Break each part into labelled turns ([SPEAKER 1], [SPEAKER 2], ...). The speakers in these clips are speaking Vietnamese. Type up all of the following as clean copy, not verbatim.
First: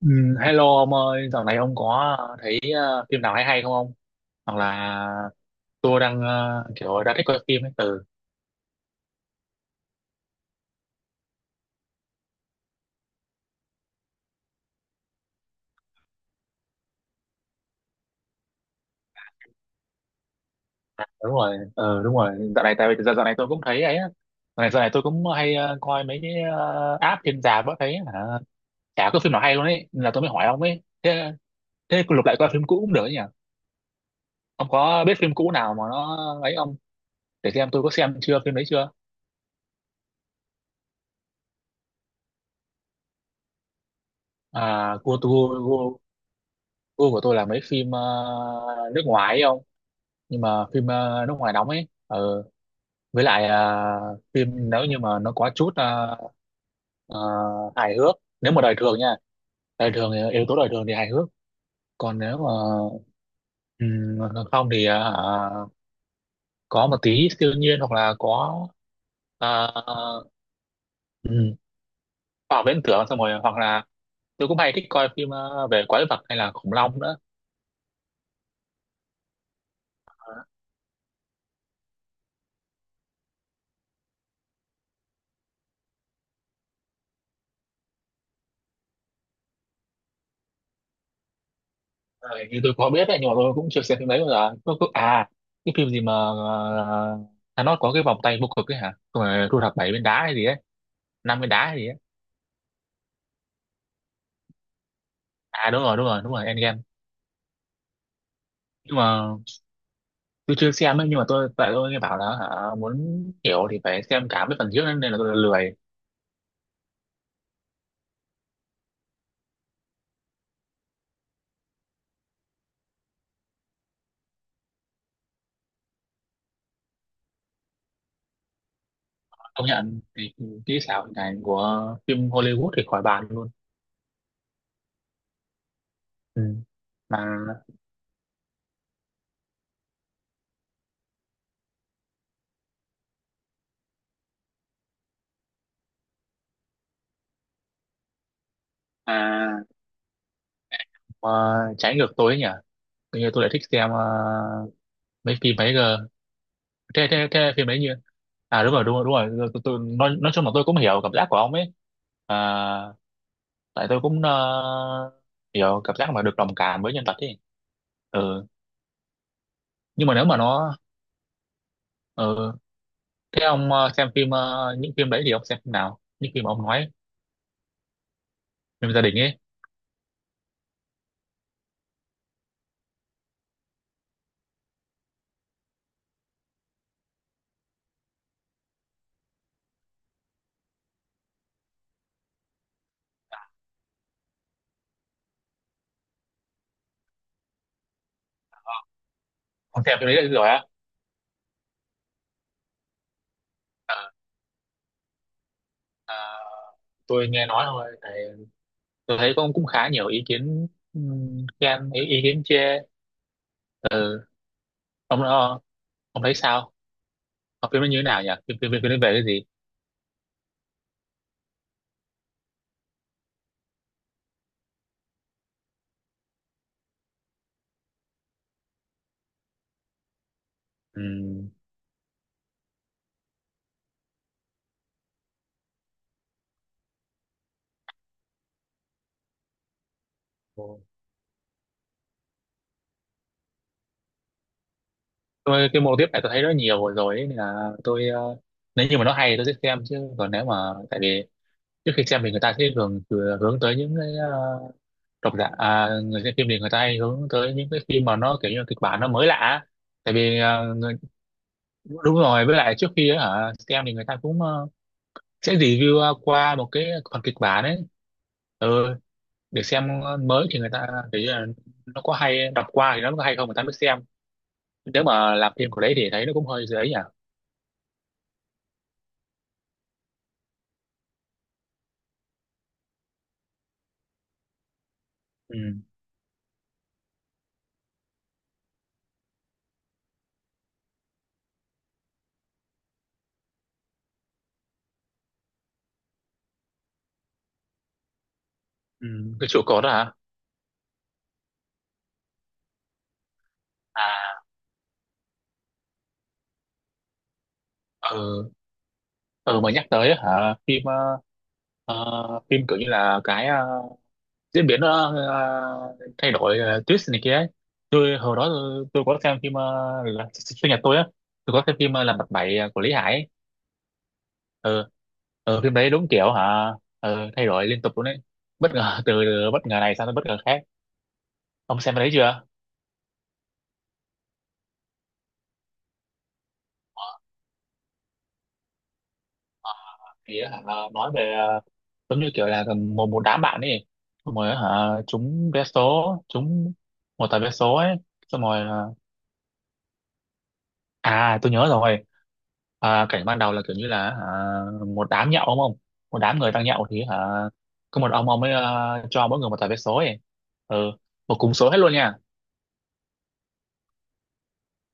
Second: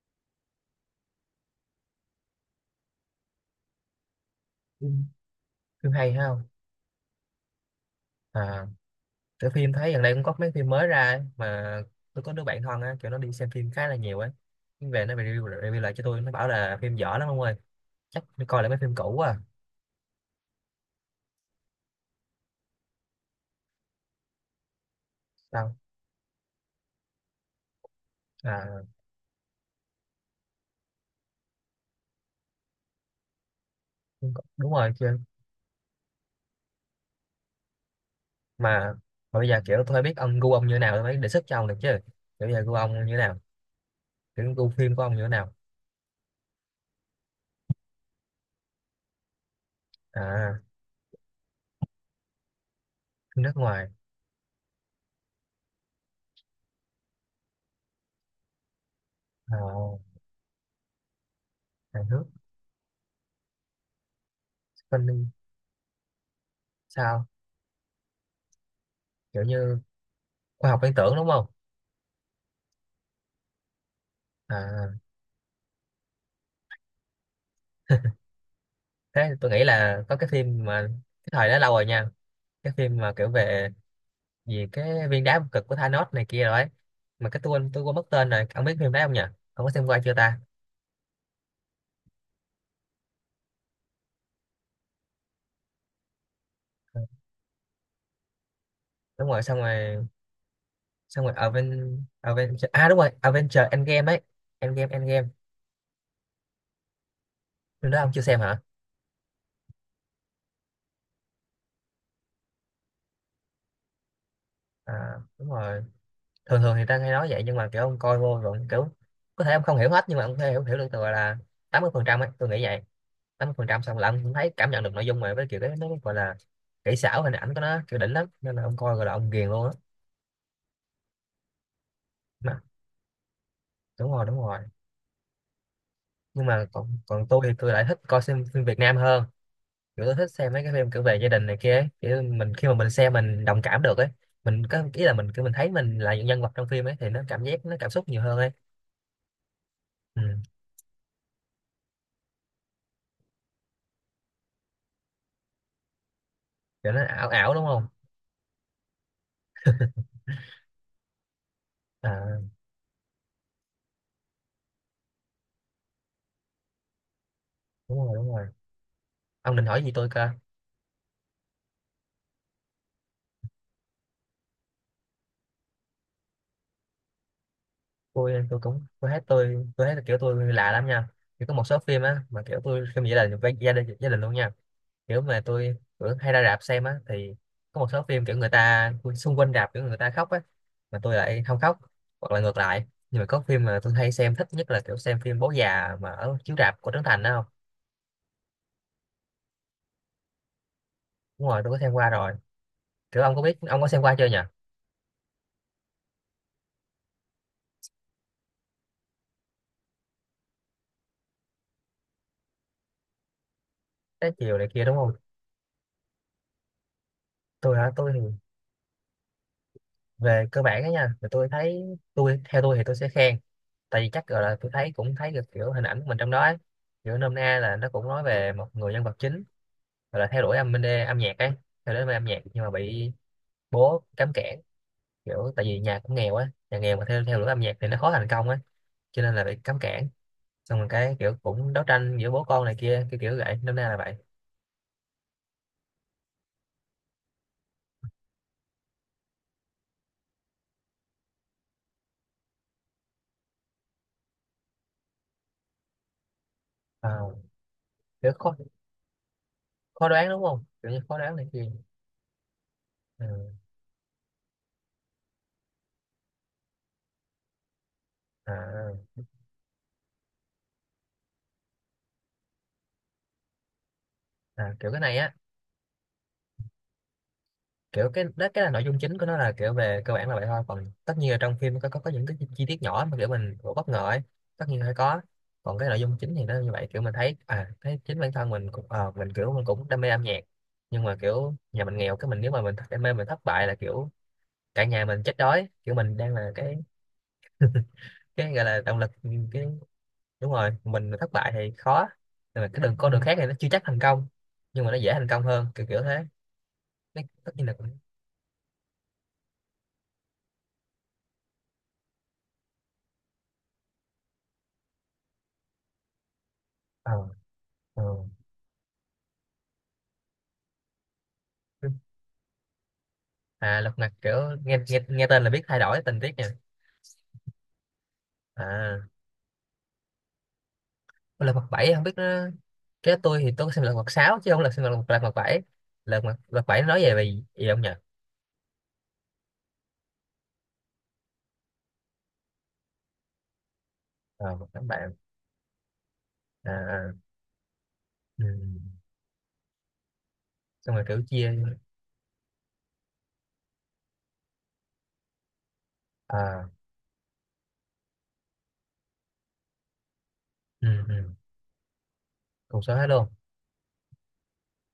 [SPEAKER 1] Ừ, hello ông ơi, dạo này ông có thấy phim nào hay hay không ông? Hoặc
[SPEAKER 2] Ừ,
[SPEAKER 1] là
[SPEAKER 2] phim
[SPEAKER 1] tôi
[SPEAKER 2] hay hay
[SPEAKER 1] đang
[SPEAKER 2] không
[SPEAKER 1] kiểu đã thích coi phim ấy. Ừ,
[SPEAKER 2] à? Cái phim thấy gần đây cũng có mấy phim mới ra ấy, mà tôi có đứa bạn thân á, kiểu nó đi xem phim khá là nhiều ấy. Nhưng về nó review lại cho tôi, nó bảo là phim dở lắm ông ơi, chắc đi coi lại mấy phim cũ à.
[SPEAKER 1] à, đúng rồi, ừ, đúng rồi. Dạo này tại vì dạo này tôi cũng thấy ấy. Á. Dạo này tôi cũng hay
[SPEAKER 2] Sao
[SPEAKER 1] coi mấy cái app trên rạp á thấy hả,
[SPEAKER 2] à?
[SPEAKER 1] chả có phim nào hay luôn ấy, nên là tôi mới hỏi ông ấy. Thế thế lục lại coi phim cũ cũng được ấy nhỉ? Ông
[SPEAKER 2] Đúng rồi
[SPEAKER 1] có
[SPEAKER 2] chứ.
[SPEAKER 1] biết phim cũ nào mà nó ấy không? Để xem tôi có xem chưa phim đấy chưa?
[SPEAKER 2] mà, mà bây giờ kiểu tôi biết ông gu ông như nào tôi mới đề xuất cho ông được chứ. Kiểu bây giờ gu ông như nào, kiểu gu phim
[SPEAKER 1] À,
[SPEAKER 2] của ông như nào?
[SPEAKER 1] gu của tôi là mấy phim nước ngoài ấy ông, nhưng
[SPEAKER 2] À,
[SPEAKER 1] mà phim nước ngoài đóng ấy, với
[SPEAKER 2] phim
[SPEAKER 1] lại
[SPEAKER 2] nước ngoài,
[SPEAKER 1] phim nếu như mà nó có chút ờ, hài hước, nếu mà đời thường nha,
[SPEAKER 2] à,
[SPEAKER 1] đời thường thì- yếu tố đời thường thì hài hước,
[SPEAKER 2] Hàn
[SPEAKER 1] còn
[SPEAKER 2] Quốc.
[SPEAKER 1] nếu mà ừm, không thì
[SPEAKER 2] Funny?
[SPEAKER 1] có một
[SPEAKER 2] Sao?
[SPEAKER 1] tí siêu nhiên hoặc là có
[SPEAKER 2] Kiểu như
[SPEAKER 1] uh,
[SPEAKER 2] khoa học viễn tưởng đúng không?
[SPEAKER 1] khoa học viễn tưởng, xong rồi hoặc là tôi cũng hay thích
[SPEAKER 2] À,
[SPEAKER 1] coi phim về quái vật hay là khủng long nữa.
[SPEAKER 2] thế tôi nghĩ là có cái phim mà cái thời đó lâu rồi nha. Cái phim mà kiểu về gì cái viên đá vô cực của Thanos này kia rồi ấy, mà cái tôi quên mất tên rồi, ông biết phim đấy không nhỉ? Ông có xem qua chưa ta?
[SPEAKER 1] Ờ, như tôi có biết đấy nhưng mà tôi cũng chưa xem phim đấy bao giờ, à cái phim gì mà
[SPEAKER 2] Ừ,
[SPEAKER 1] Thanos có cái vòng tay vô cực ấy hả. Xong
[SPEAKER 2] đúng rồi,
[SPEAKER 1] rồi
[SPEAKER 2] xong
[SPEAKER 1] thu thập bảy
[SPEAKER 2] rồi.
[SPEAKER 1] viên đá hay gì ấy,
[SPEAKER 2] Xong rồi
[SPEAKER 1] năm viên đá hay gì
[SPEAKER 2] Aven
[SPEAKER 1] ấy.
[SPEAKER 2] Avenger, à đúng rồi, Avenger Endgame ấy. Endgame, Endgame.
[SPEAKER 1] À đúng rồi đúng rồi đúng rồi, Endgame.
[SPEAKER 2] Phim đó ông chưa xem hả?
[SPEAKER 1] Nhưng mà tôi chưa xem ấy, nhưng mà tôi, tại tôi nghe bảo là hả, muốn hiểu thì phải xem cả mấy phần trước
[SPEAKER 2] À,
[SPEAKER 1] ấy, nên là tôi
[SPEAKER 2] đúng
[SPEAKER 1] lười.
[SPEAKER 2] rồi, thường thường thì ta hay nói vậy nhưng mà kiểu ông coi vô rồi kiểu có thể ông không hiểu hết, nhưng mà ông có thể hiểu hiểu được, từ gọi là 80% ấy, tôi nghĩ vậy. 80%, xong là ông cũng thấy cảm nhận được nội dung, mà với kiểu cái nó gọi là kỹ xảo hình ảnh của nó kiểu đỉnh lắm, nên là ông coi gọi là ông ghiền luôn
[SPEAKER 1] Công
[SPEAKER 2] á.
[SPEAKER 1] nhận thì kỹ xảo hình ảnh của phim
[SPEAKER 2] Mà-
[SPEAKER 1] Hollywood thì khỏi bàn luôn.
[SPEAKER 2] Đúng rồi, đúng rồi. Nhưng
[SPEAKER 1] Ừ,
[SPEAKER 2] mà còn
[SPEAKER 1] mà
[SPEAKER 2] còn tôi thì tôi lại thích coi xem phim Việt Nam hơn. Kiểu tôi thích xem mấy cái phim kiểu về gia đình này kia ấy. Kiểu mình khi mà mình xem mình đồng cảm được ấy, mình có ý là mình kiểu mình thấy mình là những nhân vật trong phim ấy thì nó cảm giác, nó cảm xúc nhiều hơn ấy.
[SPEAKER 1] à
[SPEAKER 2] Ừ.
[SPEAKER 1] mà trái ngược tôi ấy nhỉ, tự nhiên tôi lại thích xem mấy phim ấy cơ,
[SPEAKER 2] Kiểu nó
[SPEAKER 1] cái
[SPEAKER 2] ảo
[SPEAKER 1] cái cái
[SPEAKER 2] ảo đúng
[SPEAKER 1] phim ấy
[SPEAKER 2] không?
[SPEAKER 1] như à đúng rồi đúng rồi đúng rồi, nói chung là tôi cũng hiểu cảm giác của ông ấy. À,
[SPEAKER 2] À
[SPEAKER 1] tại tôi cũng hiểu cảm giác mà được đồng cảm với nhân vật ấy.
[SPEAKER 2] đúng rồi, đúng rồi.
[SPEAKER 1] Ừ.
[SPEAKER 2] Ông định hỏi gì tôi
[SPEAKER 1] Nhưng mà nếu
[SPEAKER 2] cơ?
[SPEAKER 1] mà nó ừ. Thế ông xem phim những phim đấy thì ông xem phim nào, những phim mà ông nói,
[SPEAKER 2] tôi tôi cũng
[SPEAKER 1] phim gia
[SPEAKER 2] tôi
[SPEAKER 1] đình
[SPEAKER 2] thấy
[SPEAKER 1] ấy,
[SPEAKER 2] tôi thấy kiểu tôi lạ lắm nha. Kiểu có một số phim á mà kiểu tôi phim vậy là với gia đình, gia đình luôn nha. Kiểu mà tôi kiểu hay ra rạp xem á, thì có một số phim kiểu người ta xung quanh rạp kiểu người ta khóc á, mà tôi lại không khóc, hoặc là ngược lại. Nhưng mà có phim mà tôi hay xem thích nhất là kiểu xem phim Bố già mà ở chiếu rạp của Trấn Thành đó, không?
[SPEAKER 1] ông xem phim đấy rồi á?
[SPEAKER 2] Đúng rồi, tôi có xem qua rồi. Kiểu ông có biết, ông có xem
[SPEAKER 1] À,
[SPEAKER 2] qua chưa nhỉ?
[SPEAKER 1] à, tôi nghe nói thôi, tại tôi thấy cũng cũng khá nhiều ý kiến, khen, ý kiến chê.
[SPEAKER 2] Trái chiều này kia đúng không?
[SPEAKER 1] Ông ông thấy sao? Ờ,
[SPEAKER 2] Tôi
[SPEAKER 1] phim nó
[SPEAKER 2] hả?
[SPEAKER 1] như thế
[SPEAKER 2] Tôi thì
[SPEAKER 1] nào nhỉ, phim phim phim phim nó về cái
[SPEAKER 2] về cơ bản đó nha, thì tôi thấy, tôi theo tôi thì tôi sẽ khen. Tại vì chắc gọi là tôi thấy, cũng thấy được kiểu hình ảnh của mình trong đó ấy. Kiểu nôm na là nó cũng nói về một người nhân vật chính, gọi là theo đuổi âm bên đê âm nhạc ấy.
[SPEAKER 1] gì?
[SPEAKER 2] Theo đuổi âm nhạc nhưng mà bị bố cấm cản. Kiểu tại vì nhà cũng nghèo á, nhà nghèo mà theo theo đuổi âm nhạc thì nó khó thành công á, cho nên là bị cấm cản.
[SPEAKER 1] Ừ.
[SPEAKER 2] Xong rồi cái kiểu cũng đấu tranh giữa bố con này kia, cái kiểu vậy, nôm na là vậy.
[SPEAKER 1] Tôi cái mô tiếp này tôi thấy rất nhiều rồi rồi ấy, nên là tôi nếu như mà nó hay thì tôi sẽ xem, chứ còn nếu mà tại vì trước khi xem thì người ta sẽ thường thường hướng tới những cái độc giả à, người xem phim thì người ta hay hướng
[SPEAKER 2] À,
[SPEAKER 1] tới những cái phim mà
[SPEAKER 2] kiểu
[SPEAKER 1] nó kiểu
[SPEAKER 2] khó,
[SPEAKER 1] như là kịch bản nó mới lạ á.
[SPEAKER 2] khó
[SPEAKER 1] Tại
[SPEAKER 2] đoán
[SPEAKER 1] vì
[SPEAKER 2] đúng không, kiểu như khó đoán này kia.
[SPEAKER 1] đúng rồi với lại trước khi ấy,
[SPEAKER 2] Ừ.
[SPEAKER 1] hả xem thì người ta cũng sẽ review qua một cái phần kịch bản ấy,
[SPEAKER 2] À, à,
[SPEAKER 1] ừ, để xem mới thì người ta thấy là nó có hay, đọc qua thì nó có hay không người ta mới xem.
[SPEAKER 2] à, kiểu cái
[SPEAKER 1] Nếu
[SPEAKER 2] này á.
[SPEAKER 1] mà làm phim của đấy thì thấy nó cũng hơi dễ nhỉ.
[SPEAKER 2] Kiểu cái đó, cái là nội dung chính của nó là kiểu về cơ bản là vậy thôi, còn tất nhiên là trong phim có những cái chi tiết nhỏ mà kiểu mình cũng bất ngờ ấy, tất nhiên phải có.
[SPEAKER 1] Ừ.
[SPEAKER 2] Còn cái nội dung chính thì nó như vậy, kiểu mình thấy, à thấy chính bản thân mình cũng mình kiểu mình cũng đam mê âm nhạc, nhưng mà kiểu nhà mình nghèo, cái mình nếu mà mình đam mê mình thất bại là kiểu cả nhà mình chết đói, kiểu mình đang là cái gọi là động
[SPEAKER 1] Ừ,
[SPEAKER 2] lực
[SPEAKER 1] cái chỗ
[SPEAKER 2] cái.
[SPEAKER 1] cột đó hả?
[SPEAKER 2] Đúng rồi, mình thất bại thì khó, nhưng mà cái đường, con đường khác thì nó chưa chắc thành công,
[SPEAKER 1] À,
[SPEAKER 2] nhưng mà nó dễ thành công hơn, kiểu kiểu thế. Nó tất nhiên là cũng
[SPEAKER 1] ừ, ừ mà nhắc tới á hả phim phim kiểu như là cái diễn biến thay đổi
[SPEAKER 2] ờ
[SPEAKER 1] twist này kia ấy.
[SPEAKER 2] ờ.
[SPEAKER 1] Tôi hồi đó tôi có xem phim là sinh nhật tôi á, tôi có xem phim là mặt bảy của Lý Hải ấy.
[SPEAKER 2] À lật mặt kiểu, nghe
[SPEAKER 1] Ừ,
[SPEAKER 2] nghe tên là
[SPEAKER 1] ừ
[SPEAKER 2] biết
[SPEAKER 1] phim
[SPEAKER 2] thay
[SPEAKER 1] đấy
[SPEAKER 2] đổi
[SPEAKER 1] đúng
[SPEAKER 2] tình tiết
[SPEAKER 1] kiểu
[SPEAKER 2] nha.
[SPEAKER 1] hả, ừ, thay đổi liên tục luôn đấy. Bất ngờ
[SPEAKER 2] À,
[SPEAKER 1] từ bất ngờ này sang tới bất ngờ khác.
[SPEAKER 2] lật mặt
[SPEAKER 1] Ông
[SPEAKER 2] bảy
[SPEAKER 1] xem cái
[SPEAKER 2] không biết
[SPEAKER 1] đấy
[SPEAKER 2] nó,
[SPEAKER 1] chưa?
[SPEAKER 2] cái tôi thì tôi có xem lật mặt 6 chứ không là xem lật mặt 7. Lật mặt lật bảy nó nói về về gì không nhỉ?
[SPEAKER 1] Thì á hả nói về giống như kiểu là một một đám bạn ấy, xong rồi
[SPEAKER 2] Ờ một đám
[SPEAKER 1] hả
[SPEAKER 2] bạn,
[SPEAKER 1] trúng vé số,
[SPEAKER 2] à,
[SPEAKER 1] trúng
[SPEAKER 2] à.
[SPEAKER 1] một tờ vé số ấy, xong
[SPEAKER 2] Ừ.
[SPEAKER 1] rồi à
[SPEAKER 2] Xong rồi kiểu
[SPEAKER 1] à,
[SPEAKER 2] chia,
[SPEAKER 1] tôi nhớ rồi. À, cảnh ban đầu là kiểu như là hả, một đám nhậu đúng không, một đám người đang
[SPEAKER 2] à,
[SPEAKER 1] nhậu thì hả có một ông ấy cho mỗi người một tờ vé số ấy,
[SPEAKER 2] ừ,
[SPEAKER 1] ừ,
[SPEAKER 2] ừ.
[SPEAKER 1] một cùng số hết luôn nha,
[SPEAKER 2] Cùng số hết luôn.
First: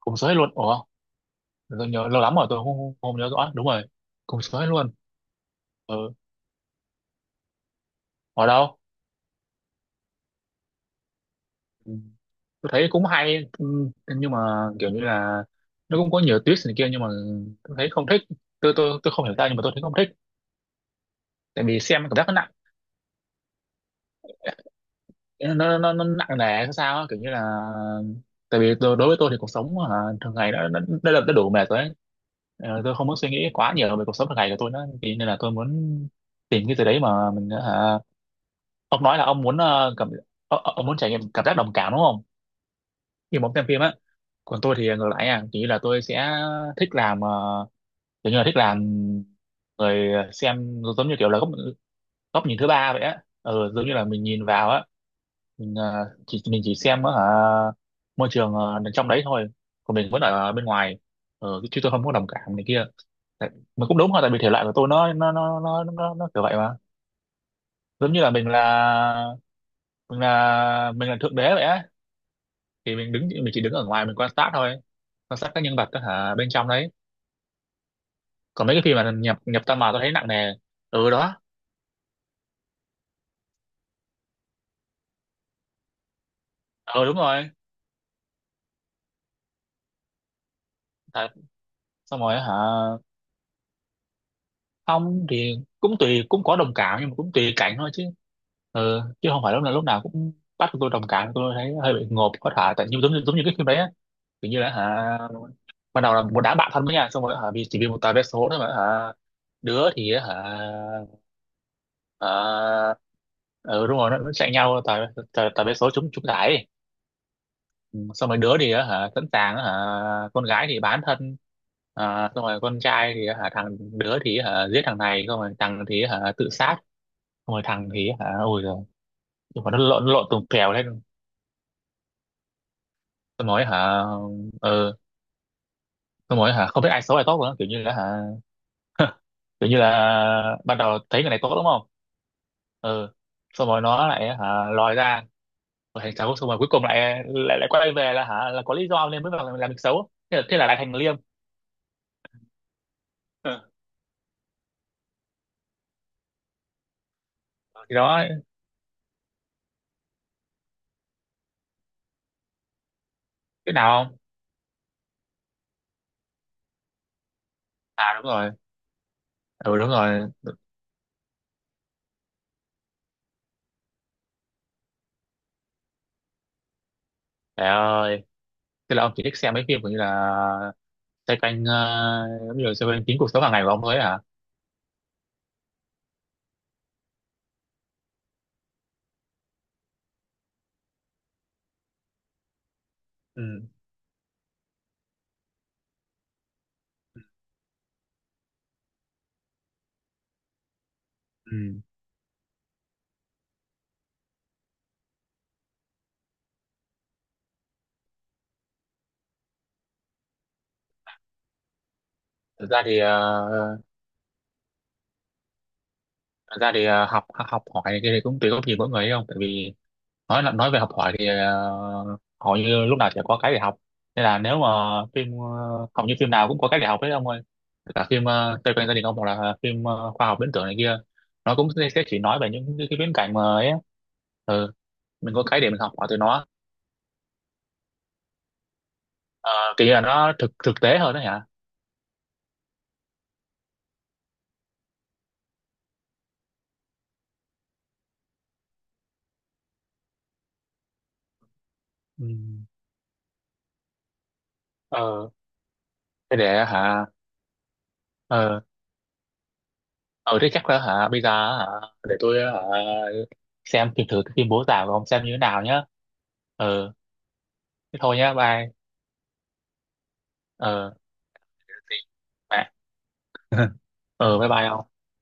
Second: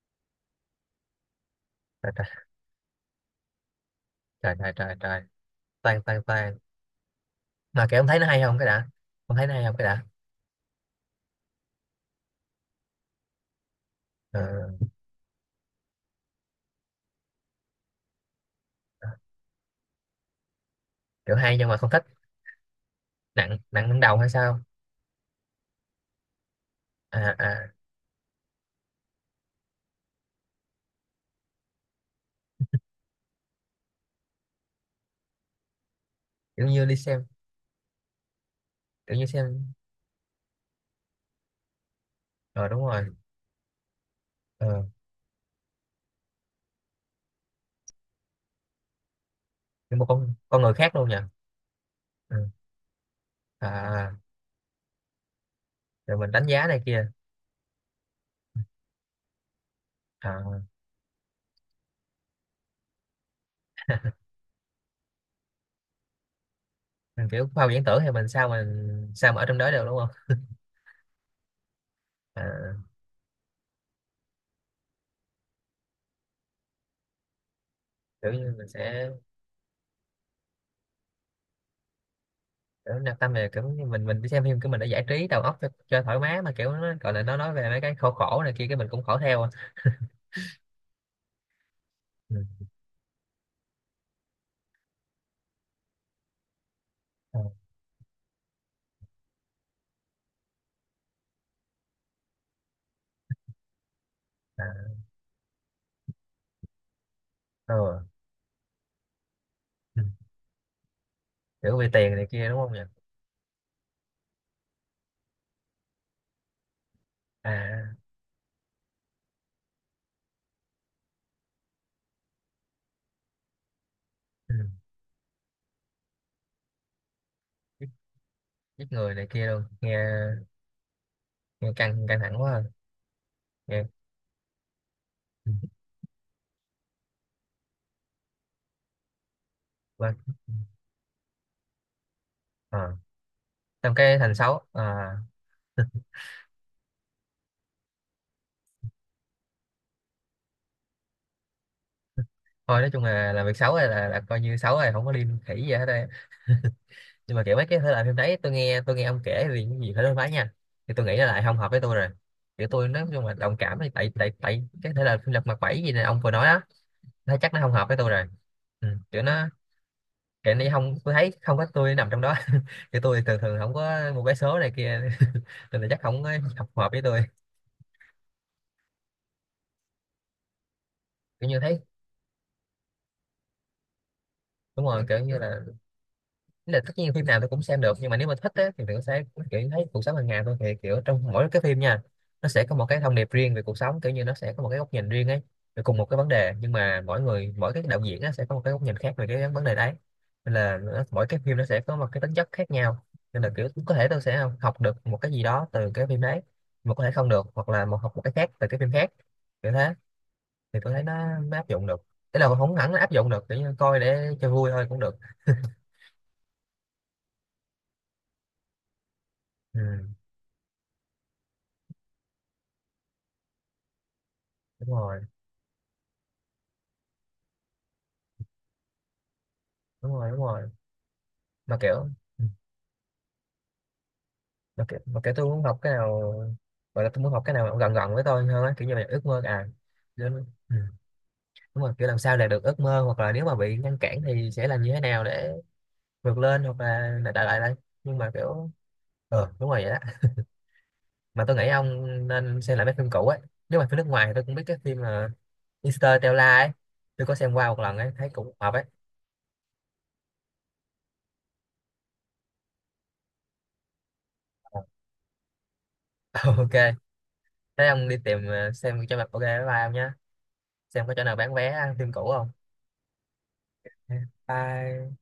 [SPEAKER 1] cùng số hết luôn, ủa tôi nhớ
[SPEAKER 2] Trời
[SPEAKER 1] lâu lắm
[SPEAKER 2] trời
[SPEAKER 1] rồi tôi không, không nhớ rõ đúng rồi, cùng
[SPEAKER 2] trời
[SPEAKER 1] số hết
[SPEAKER 2] trời
[SPEAKER 1] luôn,
[SPEAKER 2] trời trời.
[SPEAKER 1] ừ
[SPEAKER 2] Tan tan tan. Mà kiểu ông thấy nó hay
[SPEAKER 1] ở
[SPEAKER 2] không cái
[SPEAKER 1] đâu.
[SPEAKER 2] đã, ông thấy nó hay không cái đã?
[SPEAKER 1] Ừ. Tôi thấy cũng hay, ừ, nhưng mà
[SPEAKER 2] Ờ,
[SPEAKER 1] kiểu như là nó cũng có nhiều twist này kia nhưng mà tôi thấy không thích, tôi không hiểu sao nhưng mà tôi thấy không thích.
[SPEAKER 2] kiểu hay
[SPEAKER 1] Tại
[SPEAKER 2] nhưng mà
[SPEAKER 1] vì
[SPEAKER 2] không
[SPEAKER 1] xem
[SPEAKER 2] thích.
[SPEAKER 1] cảm giác nó nặng,
[SPEAKER 2] Nặng, nặng đến đầu hay sao?
[SPEAKER 1] nó nặng nề hay sao á, kiểu
[SPEAKER 2] À,
[SPEAKER 1] như là
[SPEAKER 2] à,
[SPEAKER 1] tại vì tôi, đối với tôi thì cuộc sống hả, thường ngày đã đủ mệt rồi ấy. Ờ, tôi không muốn suy nghĩ quá nhiều về cuộc sống thường ngày của tôi nữa thì nên là tôi muốn
[SPEAKER 2] kiểu
[SPEAKER 1] tìm cái
[SPEAKER 2] như
[SPEAKER 1] gì
[SPEAKER 2] đi
[SPEAKER 1] đấy
[SPEAKER 2] xem,
[SPEAKER 1] mà mình hả, ông
[SPEAKER 2] kiểu
[SPEAKER 1] nói là
[SPEAKER 2] như
[SPEAKER 1] ông muốn
[SPEAKER 2] xem.
[SPEAKER 1] cảm, ông muốn trải nghiệm cảm giác đồng cảm đúng không,
[SPEAKER 2] Ờ đúng rồi.
[SPEAKER 1] khi mà ông xem phim á. Còn tôi
[SPEAKER 2] Ờ,
[SPEAKER 1] thì ngược lại à, kiểu như là tôi sẽ thích làm kiểu như là thích làm
[SPEAKER 2] như một
[SPEAKER 1] người
[SPEAKER 2] con người
[SPEAKER 1] xem
[SPEAKER 2] khác luôn
[SPEAKER 1] giống như
[SPEAKER 2] nhỉ.
[SPEAKER 1] kiểu là góc
[SPEAKER 2] Ừ.
[SPEAKER 1] góc nhìn thứ ba vậy á, ừ, giống như là
[SPEAKER 2] À,
[SPEAKER 1] mình nhìn vào á, mình
[SPEAKER 2] rồi mình đánh giá
[SPEAKER 1] chỉ
[SPEAKER 2] này
[SPEAKER 1] xem
[SPEAKER 2] kia.
[SPEAKER 1] ở môi trường trong đấy thôi, còn mình vẫn ở
[SPEAKER 2] À,
[SPEAKER 1] bên ngoài, ừ, chứ tôi không có đồng cảm này kia. Tại- mà cũng đúng thôi tại vì thể loại của tôi nó kiểu vậy mà,
[SPEAKER 2] mình kiểu khoa học viễn tưởng thì
[SPEAKER 1] giống như
[SPEAKER 2] mình
[SPEAKER 1] là mình
[SPEAKER 2] sao, mình
[SPEAKER 1] là
[SPEAKER 2] sao mà ở trong đó được đúng không?
[SPEAKER 1] mình là thượng đế vậy á,
[SPEAKER 2] À,
[SPEAKER 1] thì mình chỉ đứng ở ngoài mình quan sát thôi, quan sát các nhân vật đó, hả bên trong đấy.
[SPEAKER 2] kiểu như
[SPEAKER 1] Còn
[SPEAKER 2] mình
[SPEAKER 1] mấy cái phim
[SPEAKER 2] sẽ,
[SPEAKER 1] mà nhập nhập tâm vào tôi thấy nặng nề, ừ đó,
[SPEAKER 2] kiểu nạp tâm về, kiểu như mình đi xem phim của mình để giải trí đầu óc cho thoải mái, mà kiểu nó
[SPEAKER 1] ừ
[SPEAKER 2] gọi
[SPEAKER 1] đúng
[SPEAKER 2] là nó
[SPEAKER 1] rồi,
[SPEAKER 2] nói về mấy cái khổ, khổ này kia, cái mình cũng khổ theo à.
[SPEAKER 1] tại xong rồi hả
[SPEAKER 2] Ừ.
[SPEAKER 1] không thì cũng tùy, cũng có đồng cảm nhưng mà cũng
[SPEAKER 2] Ờ,
[SPEAKER 1] tùy cảnh thôi chứ, ừ, chứ không phải lúc nào cũng bắt tôi đồng cảm, tôi thấy hơi bị ngộp. Có thể tại như giống như cái phim đấy á, kiểu như là
[SPEAKER 2] à,
[SPEAKER 1] hả ban đầu là một đám bạn thân với nhau, xong rồi hả vì chỉ vì một
[SPEAKER 2] ừ.
[SPEAKER 1] tờ vé số thôi mà hả đứa
[SPEAKER 2] Ừ.
[SPEAKER 1] thì hả
[SPEAKER 2] Kiểu vì tiền này kia đúng không nhỉ?
[SPEAKER 1] hả, ừ đúng rồi nó chạy nhau tờ, tờ vé số trúng, trúng giải. Ừ,
[SPEAKER 2] À,
[SPEAKER 1] xong rồi đứa thì á hả sẵn sàng á hả con gái thì bán thân, à, xong rồi con trai thì á hả đứa thì
[SPEAKER 2] ừ.
[SPEAKER 1] hả giết thằng này, xong rồi thằng thì hả tự sát, xong rồi
[SPEAKER 2] Giết,
[SPEAKER 1] thằng thì hả ôi
[SPEAKER 2] giết
[SPEAKER 1] rồi,
[SPEAKER 2] người này kia luôn
[SPEAKER 1] nhưng mà
[SPEAKER 2] nghe.
[SPEAKER 1] nó lộn tùng kèo lên.
[SPEAKER 2] Nghe căng, căng thẳng quá à.
[SPEAKER 1] Tôi nói
[SPEAKER 2] Nghe.
[SPEAKER 1] hả ờ,
[SPEAKER 2] Ừ.
[SPEAKER 1] tôi nói hả không biết ai xấu ai tốt nữa, kiểu như là hả kiểu như
[SPEAKER 2] Vâng,
[SPEAKER 1] là ban đầu thấy người này tốt đúng không,
[SPEAKER 2] à.
[SPEAKER 1] ừ, xong rồi
[SPEAKER 2] Trong
[SPEAKER 1] nó
[SPEAKER 2] cái
[SPEAKER 1] lại
[SPEAKER 2] thành xấu
[SPEAKER 1] hả lòi
[SPEAKER 2] à?
[SPEAKER 1] ra rồi thành xấu, xong rồi cuối cùng lại lại lại quay về là hả là có lý do nên mới vào làm việc xấu, thế là lại thành liêm.
[SPEAKER 2] Thôi nói chung là làm việc
[SPEAKER 1] Ừ.
[SPEAKER 2] xấu này là coi như xấu rồi, không có liên khỉ gì hết đây. Nhưng mà kiểu mấy cái thể
[SPEAKER 1] Thì
[SPEAKER 2] loại phim
[SPEAKER 1] đó,
[SPEAKER 2] đấy tôi nghe, tôi nghe ông kể thì cái gì phải đối phái nha, thì tôi nghĩ là lại không hợp với tôi rồi. Kiểu tôi nói chung là đồng
[SPEAKER 1] cái
[SPEAKER 2] cảm thì
[SPEAKER 1] nào
[SPEAKER 2] tại
[SPEAKER 1] không,
[SPEAKER 2] tại tại cái thể loại phim lật mặt 7 gì này ông vừa nói á, thấy chắc nó không hợp với tôi
[SPEAKER 1] à đúng
[SPEAKER 2] rồi.
[SPEAKER 1] rồi,
[SPEAKER 2] Ừ. Kiểu nó,
[SPEAKER 1] ừ đúng rồi,
[SPEAKER 2] kiểu này không, tôi thấy không có tôi nằm trong đó. Kiểu tôi thường thường không có một cái số này kia. Nên là chắc không có hợp, hợp với tôi.
[SPEAKER 1] trời ơi, tức là ông chỉ thích xem mấy phim kiểu như là xoay
[SPEAKER 2] Kiểu như
[SPEAKER 1] quanh
[SPEAKER 2] thấy,
[SPEAKER 1] giống như là xoay quanh chính cuộc sống hàng ngày của ông thôi ấy hả,
[SPEAKER 2] đúng rồi, kiểu như là, ý là tất nhiên phim nào tôi cũng xem được, nhưng mà nếu mà thích á, thì mình sẽ kiểu thấy cuộc sống hàng ngày thôi. Thì kiểu trong mỗi cái phim nha, nó sẽ có một cái thông điệp riêng về
[SPEAKER 1] ừ.
[SPEAKER 2] cuộc sống, kiểu như nó sẽ có một cái góc nhìn riêng ấy, về cùng một cái vấn đề, nhưng mà mỗi người, mỗi cái đạo diễn á, sẽ có một cái góc nhìn khác về cái vấn đề đấy, nên là nó, mỗi cái phim nó sẽ
[SPEAKER 1] Ừ.
[SPEAKER 2] có một cái tính chất khác nhau. Nên là kiểu có thể tôi sẽ học học được một cái gì đó từ cái phim đấy, mà có thể không được, hoặc là một học một cái khác từ cái phim khác, kiểu thế. Thì tôi thấy nó áp dụng được. Thế là
[SPEAKER 1] thực
[SPEAKER 2] không
[SPEAKER 1] ra
[SPEAKER 2] hẳn
[SPEAKER 1] thì
[SPEAKER 2] là áp
[SPEAKER 1] ờ,
[SPEAKER 2] dụng được, kiểu như coi để cho vui thôi cũng được.
[SPEAKER 1] thực ra thì học học hỏi này kia thì cũng tùy góc nhìn mỗi người ấy không, tại vì
[SPEAKER 2] Ừ,
[SPEAKER 1] nói là nói về học hỏi thì hầu như lúc nào sẽ có cái để học, nên là nếu mà
[SPEAKER 2] đúng rồi,
[SPEAKER 1] phim hầu như phim nào cũng có cái để học hết ông ơi, cả phim xoay quanh gia đình ông hoặc là phim
[SPEAKER 2] đúng
[SPEAKER 1] khoa
[SPEAKER 2] rồi,
[SPEAKER 1] học
[SPEAKER 2] đúng
[SPEAKER 1] viễn tưởng
[SPEAKER 2] rồi.
[SPEAKER 1] này kia, nó cũng
[SPEAKER 2] Mà kiểu
[SPEAKER 1] sẽ chỉ nói
[SPEAKER 2] ừ,
[SPEAKER 1] về những cái viễn cảnh mà ấy á. Ừ,
[SPEAKER 2] mà kiểu, mà kiểu
[SPEAKER 1] mình có
[SPEAKER 2] tôi
[SPEAKER 1] cái
[SPEAKER 2] muốn
[SPEAKER 1] để
[SPEAKER 2] học
[SPEAKER 1] mình
[SPEAKER 2] cái
[SPEAKER 1] học hỏi từ
[SPEAKER 2] nào,
[SPEAKER 1] nó.
[SPEAKER 2] gọi là tôi muốn học cái nào gần, gần với tôi hơn á, kiểu như là ước mơ à.
[SPEAKER 1] Ờ, kiểu như là
[SPEAKER 2] Nên-
[SPEAKER 1] nó thực thực tế hơn đó hả,
[SPEAKER 2] đúng rồi, kiểu làm sao đạt được ước mơ, hoặc là nếu mà bị ngăn cản thì sẽ làm như thế nào để vượt lên, hoặc là đại lại đây. Nhưng mà kiểu đúng rồi, vậy đó. Mà tôi nghĩ ông
[SPEAKER 1] ừ.
[SPEAKER 2] nên xem lại mấy phim cũ ấy. Nếu mà phim nước ngoài thì tôi cũng biết cái phim mà
[SPEAKER 1] Ờ thế
[SPEAKER 2] Interstellar
[SPEAKER 1] để
[SPEAKER 2] ấy,
[SPEAKER 1] hả
[SPEAKER 2] tôi có xem qua một lần ấy thấy cũng
[SPEAKER 1] ờ,
[SPEAKER 2] hợp ấy.
[SPEAKER 1] ờ thế chắc là hả bây giờ hả để tôi hả xem thử thử cái phim bố già của ông xem như thế nào nhá.
[SPEAKER 2] Ok.
[SPEAKER 1] Ờ
[SPEAKER 2] Thế
[SPEAKER 1] thế
[SPEAKER 2] ông đi
[SPEAKER 1] thôi nhá,
[SPEAKER 2] tìm
[SPEAKER 1] bye,
[SPEAKER 2] xem cho mặt, ok, bye bye ông nhé.
[SPEAKER 1] ờ
[SPEAKER 2] Xem có chỗ nào bán vé phim cũ không.
[SPEAKER 1] bạn, ờ bye bye ông.
[SPEAKER 2] Ba.